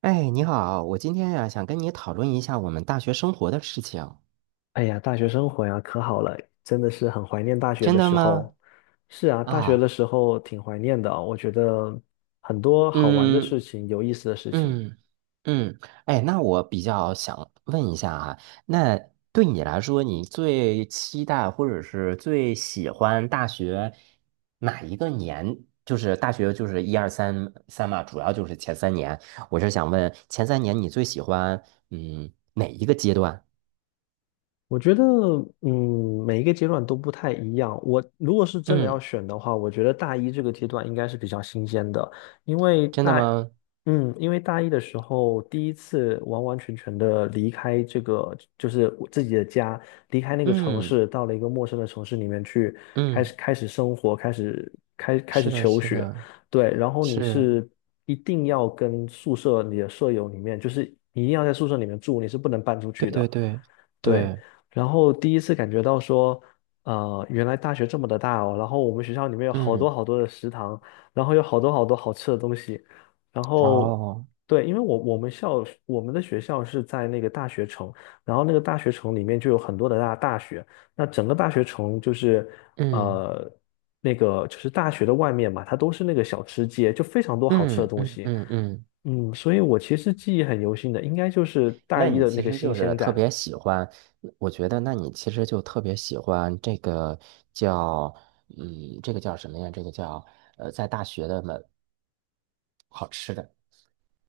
哎，你好，我今天呀，想跟你讨论一下我们大学生活的事情。哎呀，大学生活呀，可好了，真的是很怀念大学真的的时候。吗？是啊，大学啊，的时候挺怀念的啊，我觉得很多好玩的事嗯情，有意思的事情。嗯嗯。哎，那我比较想问一下啊，那对你来说，你最期待或者是最喜欢大学哪一个年？就是大学就是一二三三嘛，主要就是前三年。我是想问前三年你最喜欢哪一个阶段？我觉得，每一个阶段都不太一样。我如果是真的要嗯，选的话，我觉得大一这个阶段应该是比较新鲜的，因为真的大，吗？因为大一的时候第一次完完全全的离开这个，就是我自己的家，离开那个城嗯市，到了一个陌生的城市里面去，开嗯。始开始生活，开始是的，求是学，的，对，然后你是，是一定要跟宿舍你的舍友里面，就是你一定要在宿舍里面住，你是不能搬出去对对的。对对，对，然后第一次感觉到说，原来大学这么的大哦，然后我们学校里面有好多嗯，好多的食堂，然后有好多好多好吃的东西，然后哦，对，因为我们的学校是在那个大学城，然后那个大学城里面就有很多的大学，那整个大学城就是嗯呃那个就是大学的外面嘛，它都是那个小吃街，就非常多好吃的嗯东嗯西，嗯嗯。所以我其实记忆很犹新的，应该就是大那一你的那其个实新就是鲜特感。别喜欢，我觉得那你其实就特别喜欢这个叫，嗯，这个叫什么呀？这个叫在大学的门好吃的，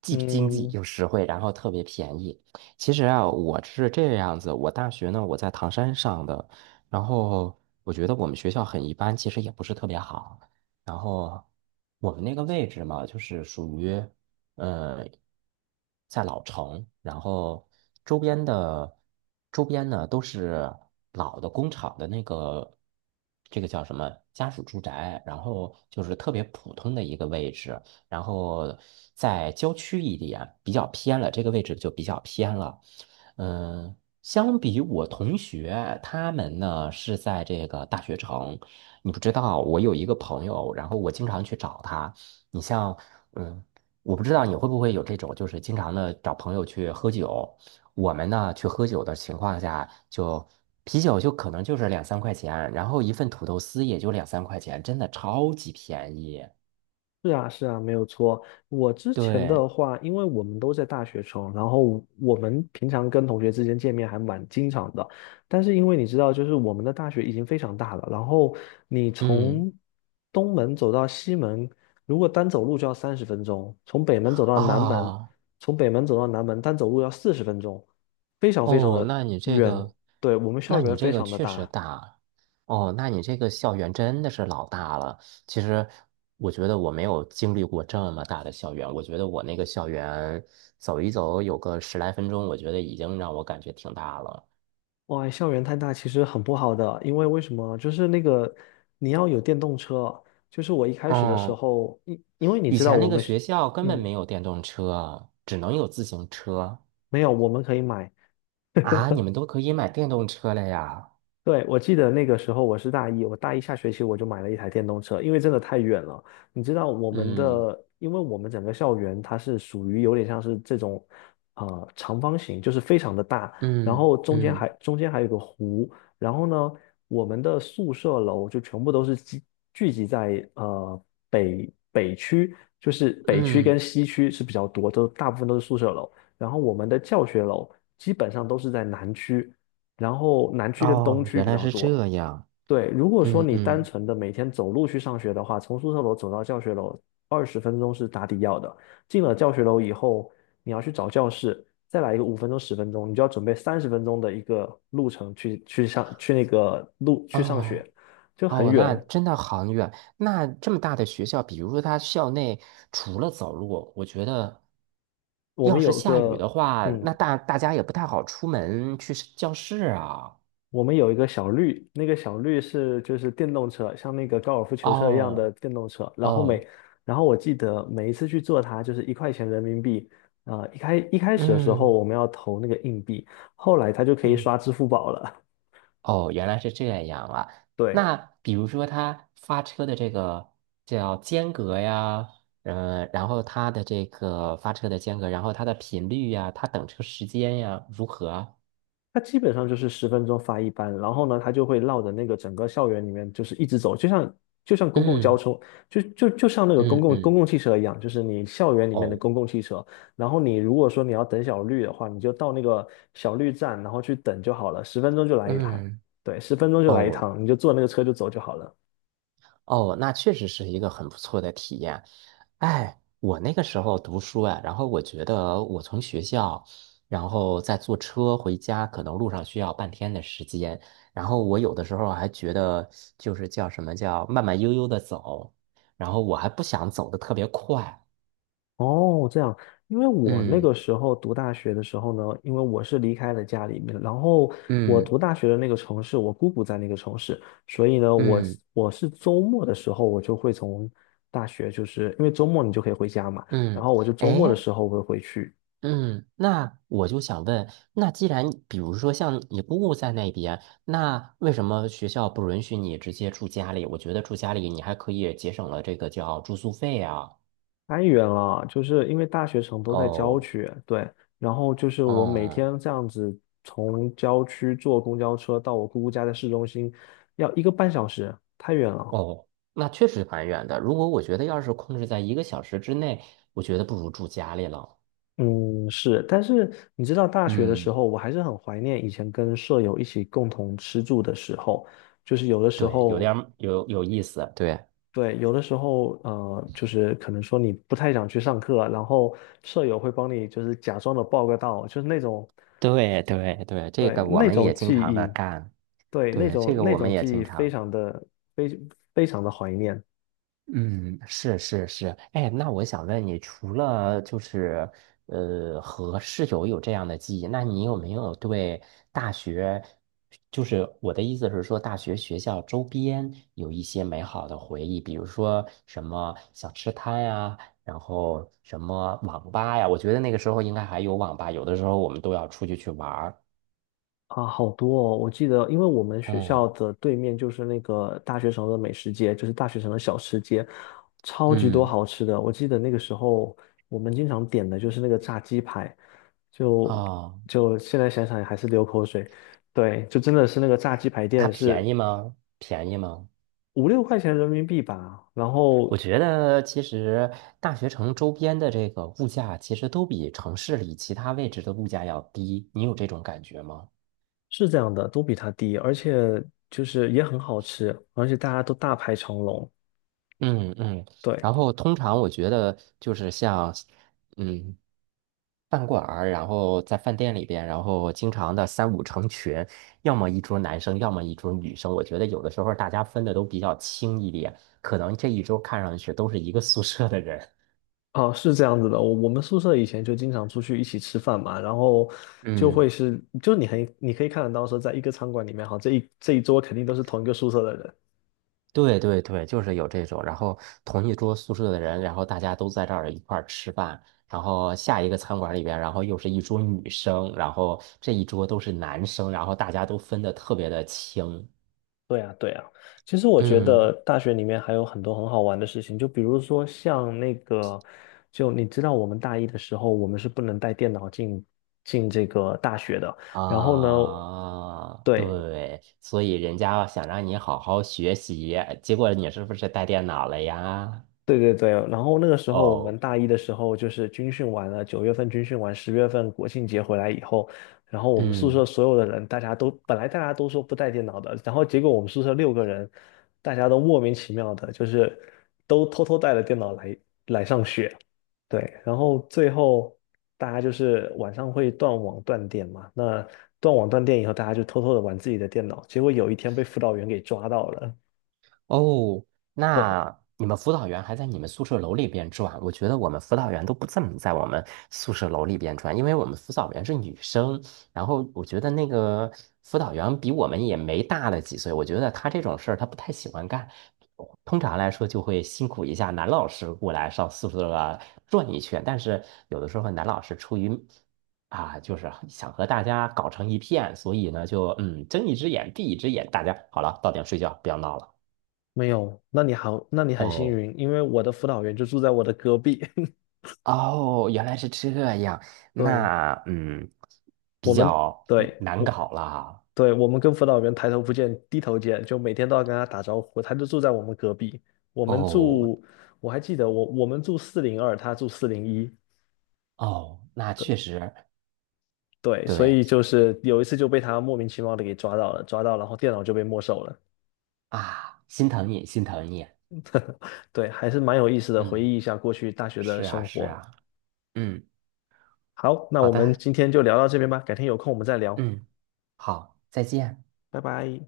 既经济嗯，又实惠，然后特别便宜。其实啊，我是这个样子，我大学呢我在唐山上的。然后我觉得我们学校很一般，其实也不是特别好。然后我们那个位置嘛，就是属于呃在老城，然后周边的周边呢都是老的工厂的那个，这个叫什么家属住宅，然后就是特别普通的一个位置。然后在郊区一点，比较偏了，这个位置就比较偏了。嗯，相比我同学他们呢是在这个大学城，你不知道，我有一个朋友，然后我经常去找他。你像，嗯，我不知道你会不会有这种，就是经常的找朋友去喝酒。我们呢去喝酒的情况下，就啤酒就可能就是两三块钱，然后一份土豆丝也就两三块钱，真的超级便宜。是啊，是啊，没有错。我之前对，的话，因为我们都在大学城，然后我们平常跟同学之间见面还蛮经常的。但是因为你知道，就是我们的大学已经非常大了，然后你嗯。从东门走到西门，如果单走路就要三十分钟；啊从北门走到南门单走路要40分钟，非常非常哦，的那你这远。个，对，我们校那园你这非个常的确实大，大。哦，那你这个校园真的是老大了。其实我觉得我没有经历过这么大的校园，我觉得我那个校园走一走有个十来分钟，我觉得已经让我感觉挺大了。哇，校园太大其实很不好的，因为为什么？就是那个你要有电动车，就是我一开始的时嗯，候，因为你以知道前那我个们学是，校根本嗯，没有电动车，只能有自行车。没有，我们可以买，啊，你们都可以买电动车了呀。对，我记得那个时候我是大一，我大一下学期我就买了一台电动车，因为真的太远了。你知道我们嗯的，因为我们整个校园它是属于有点像是这种，长方形，就是非常的大，然嗯后中间还嗯中间还有个湖，然后呢，我们的宿舍楼就全部都是聚集在北区，就是北区跟嗯，西区是比较多，都大部分都是宿舍楼，然后我们的教学楼基本上都是在南区。然后南区跟东哦，区原比来较是多。这样。对，如果说嗯你单嗯，纯的每天走路去上学的话，从宿舍楼走到教学楼20分钟是打底要的。进了教学楼以后，你要去找教室，再来一个5分钟、十分钟，你就要准备三十分钟的一个路程去去上去那个路去上哦学，就很哦，那远。真的很远。那这么大的学校，比如说它校内除了走路，我觉得我要们是有下雨的个话，嗯，那大家也不太好出门去是教室啊。我们有一个小绿，那个小绿就是电动车，像那个高尔夫球车一样的哦电动车。然后每，哦，然后我记得每一次去坐它就是1块钱人民币。啊、一开始的时候嗯我们要投那个硬币，后来它就可以嗯，刷支付宝了。哦，原来是这样啊。对，那比如说他发车的这个叫间隔呀，嗯，然后它的这个发车的间隔，然后它的频率呀，它等车时间呀，如何啊？它基本上就是十分钟发一班，然后呢，它就会绕着那个整个校园里面，就是一直走，就像公共交嗯通，就像那个公嗯共公嗯，共汽车一样，就是你校园里面的哦，公共汽车。然后你如果说你要等小绿的话，你就到那个小绿站，然后去等就好了，十分钟就来一趟，嗯对，十分钟就来一哦趟，你就坐那个车就走就好了。哦，那确实是一个很不错的体验。哎，我那个时候读书啊，然后我觉得我从学校，然后再坐车回家，可能路上需要半天的时间。然后我有的时候还觉得，就是叫什么叫慢慢悠悠的走，然后我还不想走的特别快。哦，这样，因为我那嗯个时候读大学的时候呢，因为我是离开了家里面，然后我嗯读大学的那个城市，我姑姑在那个城市，所以呢，我嗯我是周末的时候，我就会从大学，就是因为周末你就可以回家嘛，然嗯，后我就周末的哎，时候我会回去，嗯，那我就想问，那既然比如说像你姑姑在那边，那为什么学校不允许你直接住家里？我觉得住家里你还可以节省了这个叫住宿费啊。太远了，就是因为大学城都在郊哦，区，对，然后就是我每哦，天这样子从郊区坐公交车到我姑姑家的市中心，要1个半小时，太远了。哦，那确实蛮远的。如果我觉得要是控制在一个小时之内，我觉得不如住家里了。嗯，是，但是你知道，大学的时嗯，候，我还是很怀念以前跟舍友一起共同吃住的时候，就是有的时对，有点候，儿有意思。对，对，有的时候，就是可能说你不太想去上课，然后舍友会帮你，就是假装的报个到，就是那种，对，对，对，这对，个我那们种也经记常的忆，干。对，那对，这种个那我们种也记经忆常。非非常的怀念。嗯，是是是，哎，那我想问你，除了就是和室友有这样的记忆，那你有没有对大学，就是我的意思是说，大学学校周边有一些美好的回忆，比如说什么小吃摊呀，然后什么网吧呀，我觉得那个时候应该还有网吧，有的时候我们都要出去去玩儿。啊，好多哦！我记得，因为我们学嗯校的对面就是那个大学城的美食街，就是大学城的小吃街，超级多嗯，好吃的。我记得那个时候，我们经常点的就是那个炸鸡排，就哦，就现在想想还是流口水。对，就真的是那个炸鸡排它店便是宜吗？便宜吗？5、6块钱人民币吧，然我后觉得其实大学城周边的这个物价，其实都比城市里其他位置的物价要低。你有这种感觉吗？是这样的，都比它低，而且就是也很好吃，而且大家都大排长龙。嗯嗯。对，然后通常我觉得就是像，嗯，饭馆儿，然后在饭店里边，然后经常的三五成群，要么一桌男生，要么一桌女生。我觉得有的时候大家分的都比较轻一点，可能这一桌看上去都是一个宿舍的人。哦，是这样子的，我们宿舍以前就经常出去一起吃饭嘛，然后就会嗯。是，就你可以看得到说，在一个餐馆里面，哈，这一桌肯定都是同一个宿舍的人。对对对，就是有这种，然后同一桌宿舍的人，然后大家都在这儿一块儿吃饭，然后下一个餐馆里边，然后又是一桌女生，然后这一桌都是男生，然后大家都分得特别的清。对啊，对啊。其实我觉得嗯大学里面还有很多很好玩的事情，就比如说像那个，就你知道我们大一的时候，我们是不能带电脑进这个大学的。然后呢，啊，对，对，所以人家想让你好好学习，结果你是不是带电脑了呀？对对对，然后那个时候我们哦，大一的时候就是军训完了，9月份军训完，10月份国庆节回来以后，然后我们宿嗯。舍所有的人，大家都本来大家都说不带电脑的，然后结果我们宿舍六个人，大家都莫名其妙的，就是都偷偷带了电脑来上学。对，然后最后大家就是晚上会断网断电嘛，那断网断电以后，大家就偷偷的玩自己的电脑，结果有一天被辅导员给抓到了。哦，对。那你们辅导员还在你们宿舍楼里边转？我觉得我们辅导员都不怎么在我们宿舍楼里边转，因为我们辅导员是女生，然后我觉得那个辅导员比我们也没大了几岁，我觉得他这种事儿他不太喜欢干，通常来说就会辛苦一下男老师过来上宿舍啊转一圈，但是有的时候男老师出于就是想和大家搞成一片，所以呢就睁一只眼闭一只眼，大家好了，到点睡觉，不要闹了。没有，那你好，那你很幸哦运，因为我的辅导员就住在我的隔壁。哦，原来是这样，对，那嗯，我比们，较嗯对，难我，搞啦。对，我们跟辅导员抬头不见低头见，就每天都要跟他打招呼。他就住在我们隔壁，我们哦住，我还记得我们住402，他住401。哦，那对确实对，所对以就是有一次就被他莫名其妙的给抓到了，抓到，然后电脑就被没收了。啊，心疼你，心疼你。对，还是蛮有意思的，回嗯，忆一下过去大学的是啊，生是活。啊。嗯，好，那好我们的。今天就聊到这边吧，改天有空我们再聊，嗯，好，再见。拜拜。